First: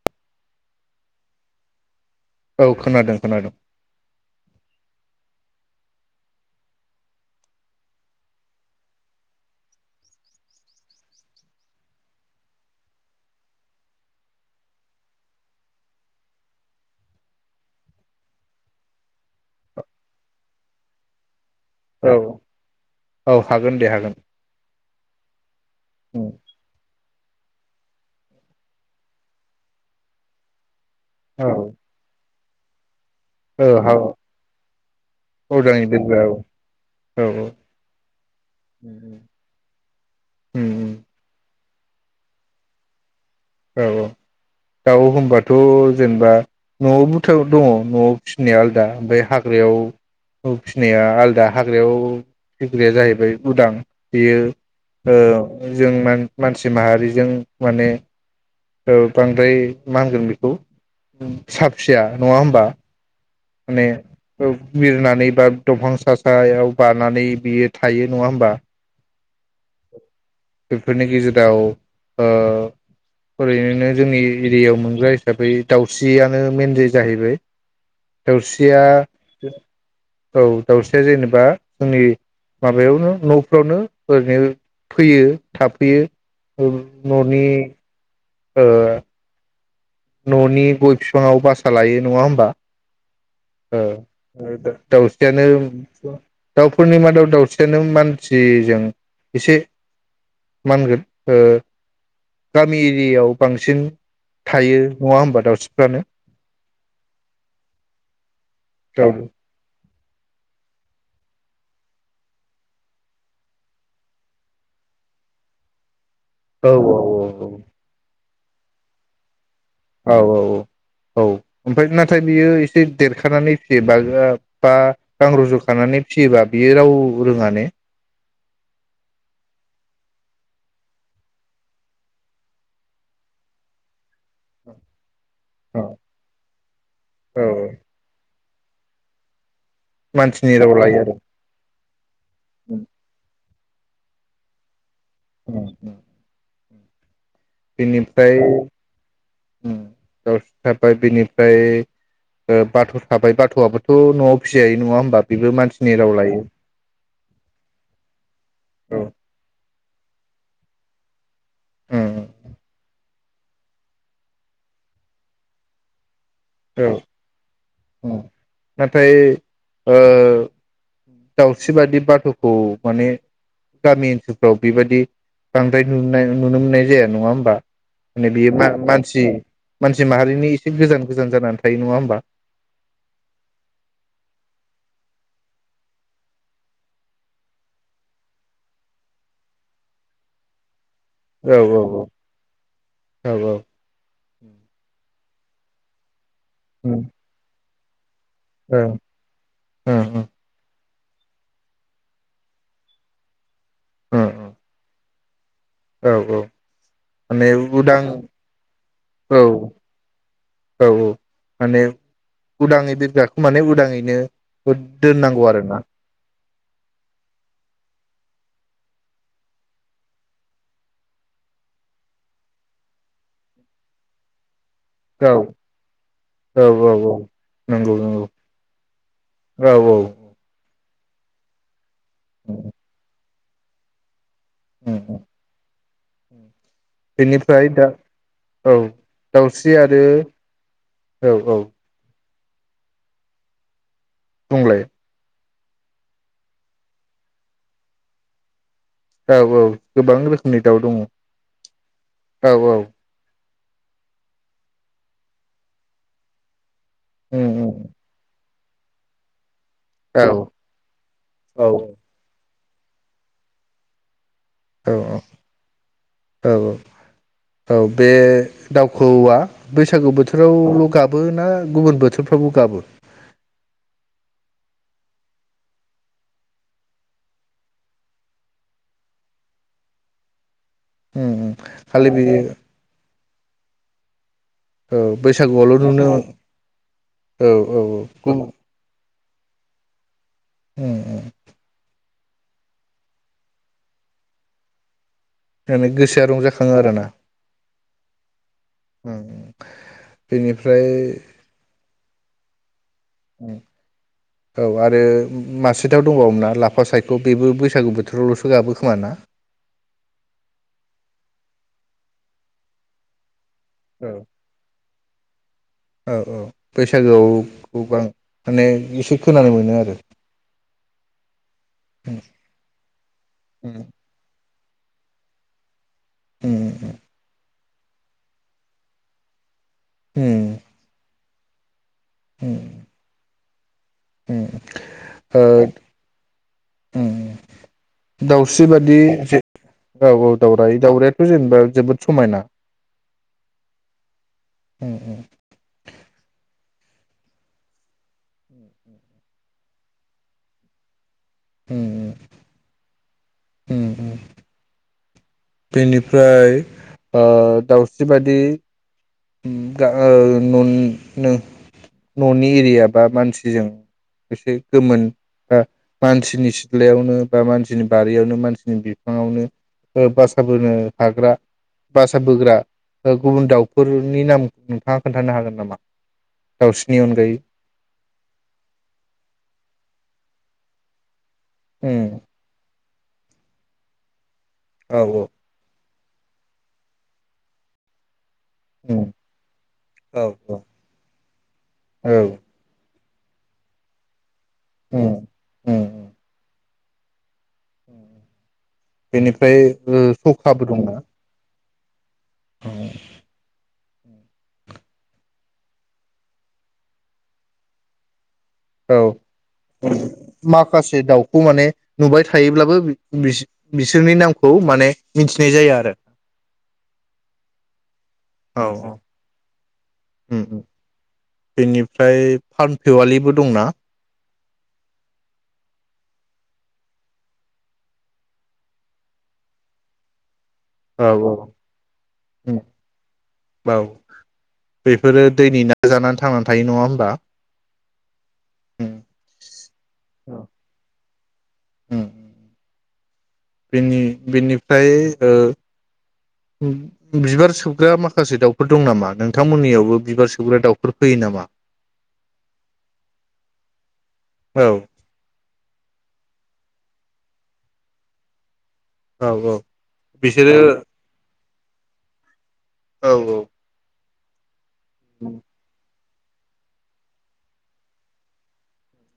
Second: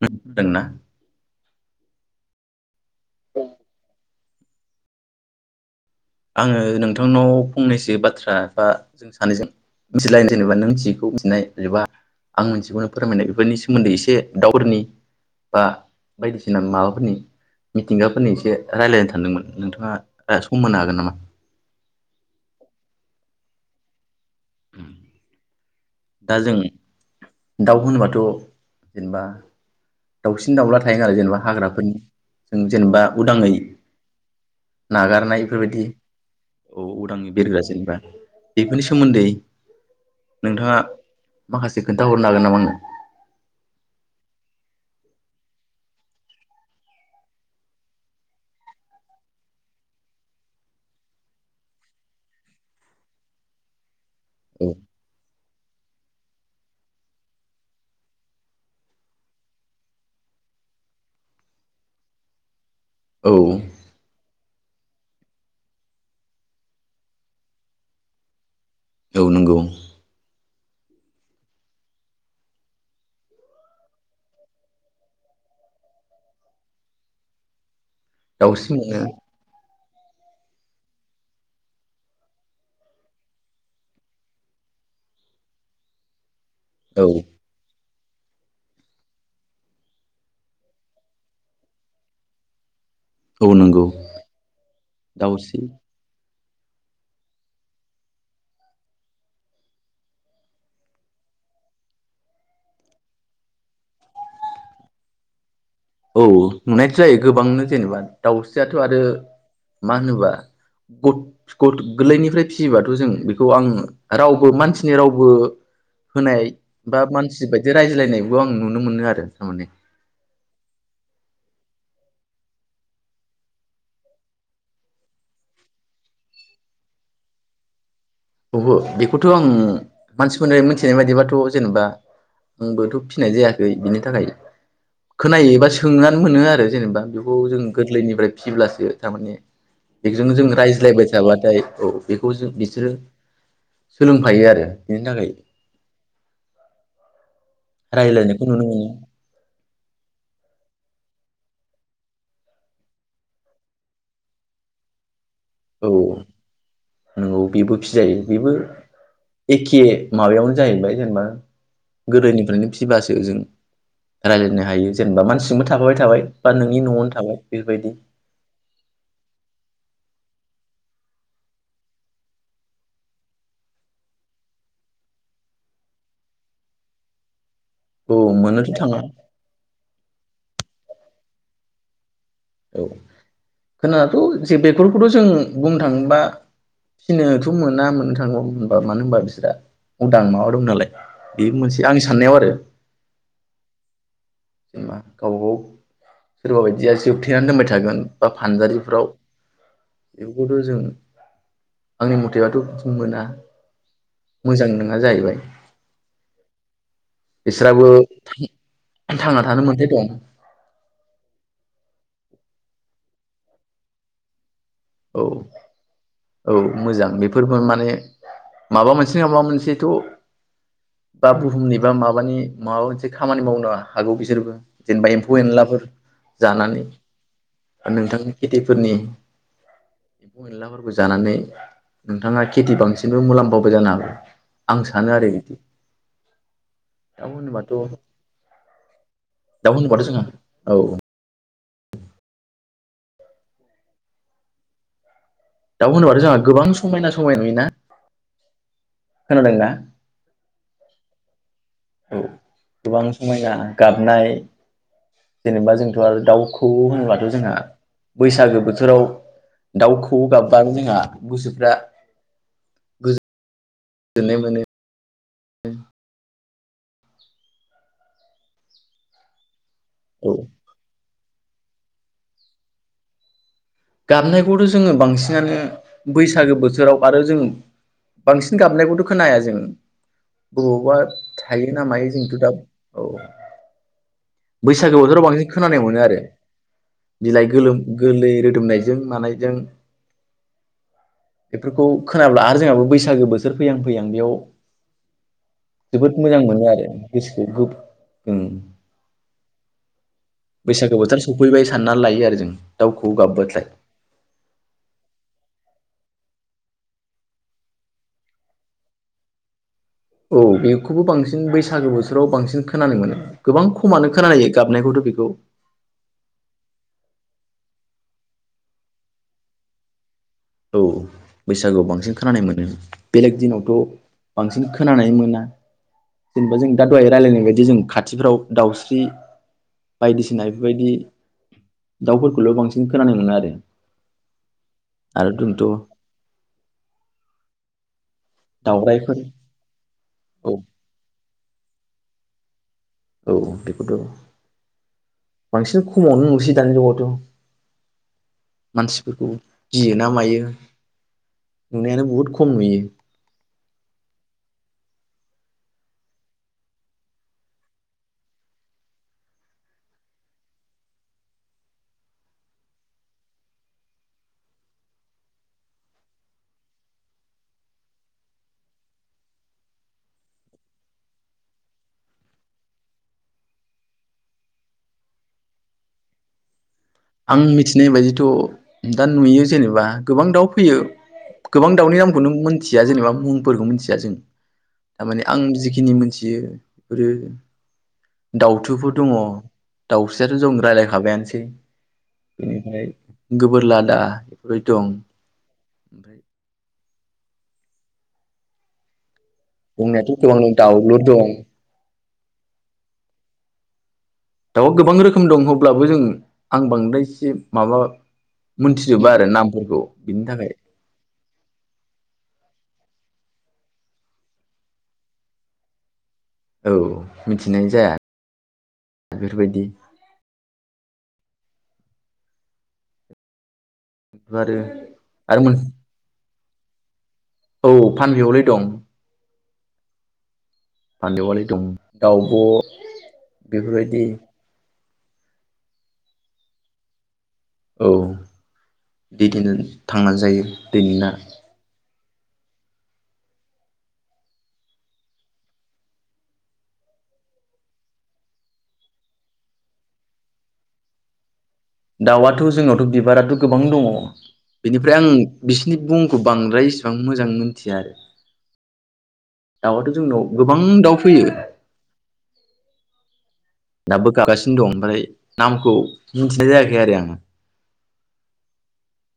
[unintelligible] दोंना औ खोनादों खोनादों आङो नोंथांनाव फंनैसो बाथ्रा बा जों सानैजों मिथिलायनो जेनेबा नों जिखौ मिथिनाय एबा आं मोनथियिखौ फोरमायनाय बेफोरनि सोमोन्दै एसे दावउफोरनि बा बायदिसिना माबाफोरनि मिथिंगाफोरनि एसे रायलायनो सानदोंमोन नोंथाङा सम होनो हागोन नामा? औ औ हागोन दे हागोन। [inaudible] उम दा जों दाउ होनबाथ जेनेबा दाउसिन दाउला [unintelligible] जेनेबा औ हाग्राफोरनि जों जेनेबा उदाङै हाव नागारनाय बेफोरबायदि अर्डारनि बेलायाव औ उदाङै बिरग्रा जेनेबा बेफोरनि उम सोमोन्दै नोंथाङा उम माखासे खोन्थाहरनो हागोन नामा आंनो। औ औ दाउ होनबाथ जेनेबा नआव [unintelligible] दङ नआव फिनाया आलादा ओमफ्राय हाग्रायाव फिनाया आलादा हाग्रायाव फिग्राया जाहैबाय उदां। बियो औ ओ जों मान मानसि माहारिजों माने ओ बांद्राय मा होनगोन बेखौ साब फिया नङा होमबा? औ माने बिरनानै बा दंफां सा सायाव बानानै बियो थायो नङा होमबा औ नोंगौ। बेफोरनि गेजेराव ओ ओरैनो जोंनि एरियायाव मोनग्रा हिसाबै दाउस्रियानो मेनलि जाहैबाय। दाउस्रि दावस्रिया मोनो औ दाउस्रिया जेनेबा जोंनि माबायावनो नफ्रावनो ओरैनो फैयो थाफैयो। औ ननि ओ। ननि गय फिफाङाव बासा लायो नङा होमबा? औ ओ नंगौ ओ दाउस्रियानो दाउस्रि दाउफोरनि मादाव दाउस्रियानो मानसिजों एसे मा होनगोन ओ गामि एरियायाव बांसिन थायो। नङा होनबा दाउस्रि औ नुनायथ जायो गोबांनो जेनेबा दाउस्रियाथ आरो औ मा होनोबा [unintelligible] गोरलैनिफ्राय फियोबाथ जों बेखौ आं रावबो मानसिनि रावबो होनाय औ बा मानसि बायदि रायज्लायनाय बेखौ आं नुनो मोनो आरो थारमाने औ औ औ औ ओमफ्राय नाथाय बियो एसे देरखानानै फिसियोबा बा गां रज खानानै फिसियोबा बियो राव रोङा ने? बहो बेखौथ आं मानसिफोरफ्राय मिथिनाय बाददिबाथ जेनेबा आंबोथ फिनाय जायाखै बिनि थाखाय खोनायो बा सोंनानै मोनो आरो जेनेबा बेखौ औ जों गोरलैनिफ्राय फिसिब्लासो थारमाने बेजोंनो जों मानसिनि राव लायो रायज्लायबाय आरो थाबाथाय औ बेखौ जों बिसोरो सोलोंफायो आरो बेनि थाखाय औ बिनिफ्राय रायलायनायखौ नुनो मोनो [unintelligible] ओफ्राय बिनिफ्राय ओ बाथ थाबाय बाथ आबोथ नआव फिसिजायो नङा होमबा? बेबो औ मानसिनि राव औ लायो नोंगौ बेबो फिजायो बेबो एखे माबायावनो जाहैबाय जेनेबा उम गोदोनिफ्रायनो फिसिबासो जों रायलायनो हायो जेनेबा मानसिजोंबो थाफाबाय थाबाय। बा नोंनि औ न'आवनो थाबाय बेफोरबायदि नाथाय ओ दावस्रि बादि बाथखौ माने गामि ओनसोलफ्राव बेबायादि बांद्राय नुनाय नुनो मोननाय जाया नङा होमबा? औ माने बियो मोननोथ' थाङा मा-मा-मानसि मानसि माहारिनि थिग गोजान गोजान जानानै थायो नङा होमबा? औ खोनाथ जे बेखौथ जों बुंनो थाङोबा फिनोथ मोना मोननो थाङोबा बुंबा मानो होनबा बिस्रा उदां माबा दं नालाय बे औ मोनसे औ आंनि साननायाव आरो औ औ जेनबा गावबा गाव सोरबो बायदिया उम जोबथे होनबाय थागोन बा ओं फानजारिफ्राव ओं ओं बेफोरखौथ जों आंनि मथेबाथ मोना ओं ओं मोजां नङा जाहैबाय औ औ माने बिस्राबो उदां औ थांना थानो मोनथाय दं औ औ माने उदाङै बिरग्राखौ माने उदाङैनो औ दोननांगौ आरो ना औ माबा मोनसे नङा माबा मोनसेथ बा बुहुमनि बा माबानि माबा मोनसे खामानि मावनो हागौ बिसोरबो जेनेबा औ एम्फौ एनलाफोर औ जानानै औ औ नंगौ नंगौ नोंथांनि खेथिफोरनि औ औ फोरबो जानानै नोंथाङा खेथि बांसिनबो मुलाम म्फाबो जानो हानाय आं सानो आरो दाउ बेनिफ्राय होनोबाथ दा औ दाउस्रि दाउ होनोबाथ आरो जों औ औ [inaudible] होनोबा जोंहा गोबां समायना समाय नुयोना। औ खोनादोंना गोबां रोखोमनि दाउ दङ औ औ। गोबां समायना गाबनाय जेनेबा जोंथ आरो दाउ। खौ होनोबथ' उम जोंहा उम बैसागो बो थोराव दाउ औ खौऔ औ गाबबानो जोंहा औ गोसोफ्रा जोननाय मोनो औ औ औ बे दावखौवौआ बैसागु औ बोथोरावल गाब ना गुबुन बोथोरफ्रावबो गाबो गाबनायखौथ जोङो बांसिनानो बैसागो बोथोराव आरो जों बांसिन गाबनायखौथ' खोनाया जों बबावबा उम उम थायो ना खालि मायो बे जोंथ दा औ औ बैसागो बोथोराव बांसिन बैसागुआवल' खोनानाय मोनो नुनो आरो औ बिलाइ औ गोलोम गोलैरो नायजों मानायजों उ उ बेफोरखौ खोनाब्ला आरो जोंहाबो बैसागो बोथोर फैयां फैयां बेयाव माने बोद गोसोआ मोजां मोनो रंजाखाङो आरो आरोना गोसोखौ गुब उ उम बेनिफ्राय बैसागो बोथोर सफैबाय साननानै लायो आरो जों दाव ख गाब उ औ आरो उ मास सिटआव दंबावोमा ना लाफा सायख' बेबो बैसागु बोथोरावलसो गाबोखोमा ना? औ बेखौबो बांसिन बैसागो बोथोराव बांसिन खोनानो मोनो गोबां खमानो खोनायो गाबनायखौथ बे [inaudible] औ औ बैसागोआव गोबां माने एसे खोनानो मोनो आरो औ बैसागोआव बांसिन खोनानाय मोनो बेलेग दिनावथ बांसिन खोनानाय मोना जोंबा जों दा दहाय रायलायनायबादि जों खाथिफ्राव दाउस्रि बायदिसिना बेफोरबायदि दाउफोरखौल बांसिन खोनानो मोनो आरो आरो ओ दोन्थ दाउस्रि बादि ज औ औ दावराय दाउरे थ' जेनेबा जोबोद समायना। औ बेखौथ' बांसिन खमावनो नुसै दानि जुगावथ' र मानसिफोरखौ गियो ना मायो? नुनायानो बहुद खम नुयो। ओम ओ। बेनिफ्राय ओ दाउस्रि बादि उम गा-गाया नन-नो ननि एरिया बा मानसिजों एसे गोमोन बा मानसिनि सिथ्लायावनो बा मानसिनि बारियावनो मानसिनि बिफाङावनो ओ बासाबोनो हाग्रा बासाबोग्रा गुबुन दाउ फोरनि नामखौ नोंथाङा खोन्थानो हागोन नामा? दाउस्रिनि अनगायै आं मिथिनाय बायदिथ दा नुयो जेनेबा गोबां दाउ फैयो गोबां दाउनि नामखौनो मोनथि जा-जेनेबा मुंफोरखौ मोनथिया जों थारमाने औ आं जिखिनि मोन जियोब्रो। दाउथुफोर दङ औ दाउस्रियाथ' जों रायजलायखाबायानोसै। औ [unintelligible] गोबोर लादा यै दं औ ओ। बेनिफ्राय बो ओमफ्राय दंनायाथ' गोबां दं सखाबो दंना? दाउलुर दं औ दाउ गोबां रोखोम दं हब्लाबो जों आं बांदाय जिब माबा औ मोनथिजोबा आरो नामफोरखौ बिनि थाखाय माखासे दाउखौ माने नुबाय थायोब्लाबो बिस-बिसोरनि नामखौ माने मिथिनाय जाया आरो। औ मिथिनाय जाया बेफोरबायदि। उ बेनिफ्राय फामफेवालिबो दंना? आरो आरो मोन औ फानबियावलै दं। औ औ फानदेवालि दं दावब' औ बेफोरबायदि बेफोरो दैनि ना जानानै थांनानै थायो नङा होमबा? औ दबदिनो थांनानै जायो दिनैना। उम बेनि बेनिफाय ओ उ बिबार सोबग्रा माखासे दाउफोर दं नामा नोंथांमोननियावबो बिबार सोबग्रा दाउफोर फैयो नामा? दाउआथ' जोंनावथ' बिबाराथ' गोबां दङ' औ बेनिफ्राय आं बिसिनि बुंखौ बांद्राय इसिबां मोजां मोनथिया आरो? औ औ दाउ आथ जोंनाव बिसोरो गोबां दाउ फैयो औ औ। दाबो गाबगासिनो दं। मफ्राय नामखौ मिन्थिनाय जायाखै आरो आङो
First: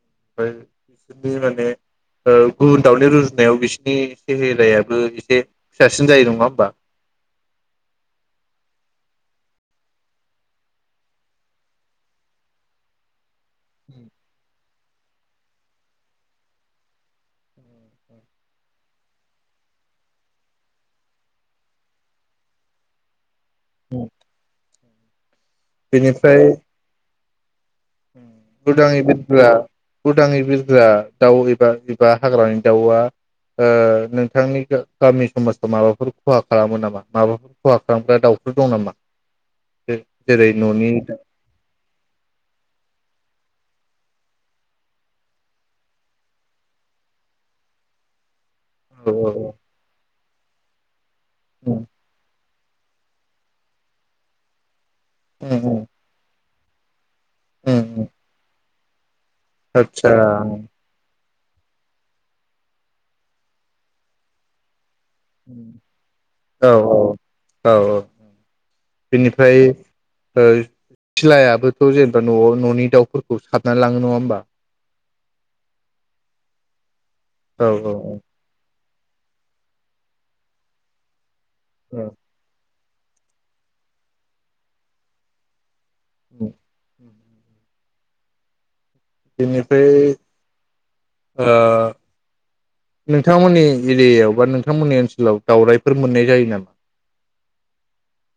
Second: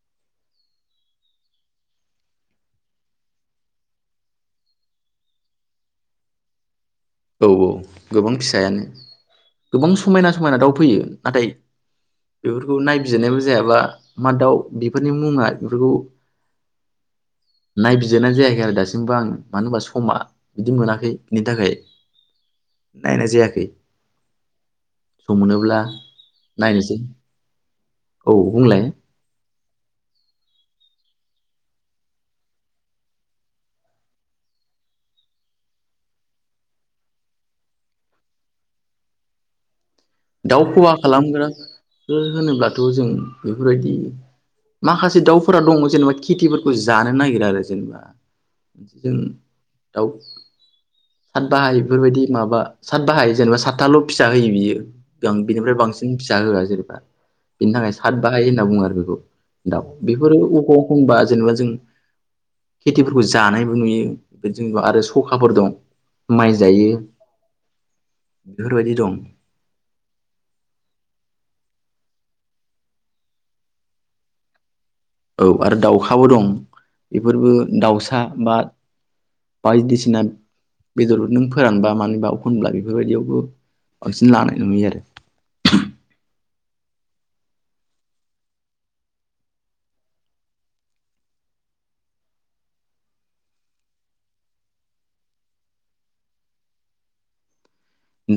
ओमफ्राय बिसोर माने ओ गुबुन दाउनि रुजुनायाव बिसोरनि सेहेरायाबो एसे फिसासिन जायो नङा होमबा? औ औ गोबां फिसायानो गोबां समायना समायना दाउ फैयो नाथाय बेफोरखौ नायबिजिरनायबो जायाबा मा दाउ बेफोरनि मुङा बेफोरखौ नायबिजिरनाय जायाखै आरो दासिमबो आं मानो होनबा समा बिदि मोनाखै बिनि थाखाय नायनाय जाया। ए सम मोनोब्ला बेनिफ्राय नायनोसै। औ बुंलाय उदाङै बिरग्रा उदाङै बिरग्रा दाउ एबा एबा हाग्रानि दाउआ ओ नोंथांनि गामि समाजाव माबाफोर खहा खालामो नामा? माबाफोर खहा खालामग्रा दाउफोर दं नामा? जेरै दाउ न'नि खहा खालामग्रा ओ होनोब्ला थ' जों बेफोरबायदि माखासे दाउफोरा दङ जेनेबा खितिफोरखौ जानो नागिरा आरो जेनेबा। औ जों दाउ सात बाहाय बेफोरबायदि माबा सात बाहाय जेनबा सातथाल' फिसा होयो बियो ओं बिनिफ्राय औ बांसिन फिसा होआ जेनेबा बिनि थाखाय सातबाहाय होनना बुङो आरो [unintelligible] दाउ आदसा बेफोरो अबाव होनबा जेनबा जों खितिफोरखौ जानायबो नुयो जों आरो खखाफोर दं माइ औ जायो औ औ बेफोरबायदि दं बेनिफ्राय ओ थिलायाबोथ जेनेबा नआव ननि दाउफोरखौ साबना लाङो नङा होमबा औ आरो दाउखाबो दं बेफोरबो औ औ दाउसा बा बायदिसिना बेदर नों फोरानबा औ मानोहोबा अखब्ला बे बेफोरबायदियावबो बांसिन लानाय नुयो आरो। औ बेनिफ्राय ओ नोंथांमोननि एरियायाव बा नोंथांमोननि ओनसोलाव दाउराइफोर मोननाय जायो नामा?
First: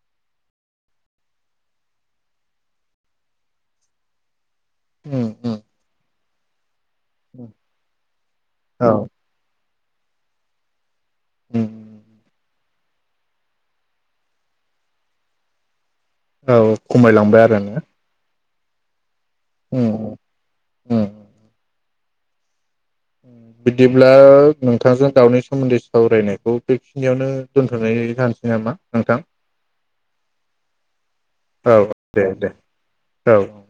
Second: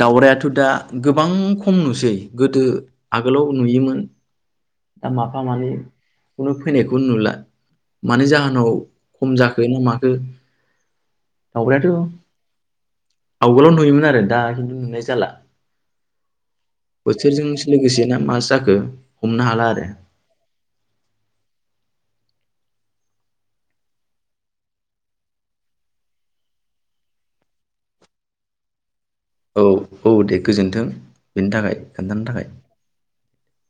दाउरायाथ दा गोबां खम नुसै गोदो आगोलाव नुयोमोन। दा उम माफा उम मानै उ फैनायखौ नुला मानि जाहोनाव औ खम जाखो ना मा [unintelligible] उम [unintelligible] आवगोलाव नुयोमोन आरो दा खिन्थु नुनाय जाला औ खमायलांबाय आरो ङा द हमनो हला आरो उम बिदिब्ला नोंथांजों दावनि सोमोन्दै सावरायनायखौ बेखिनियावनो दोनथनाय जानोसै नामा नोंथां औ औ दे गोजोन्थों बेनि थाखाय दे खोन्थानो दे थाखाय औ औ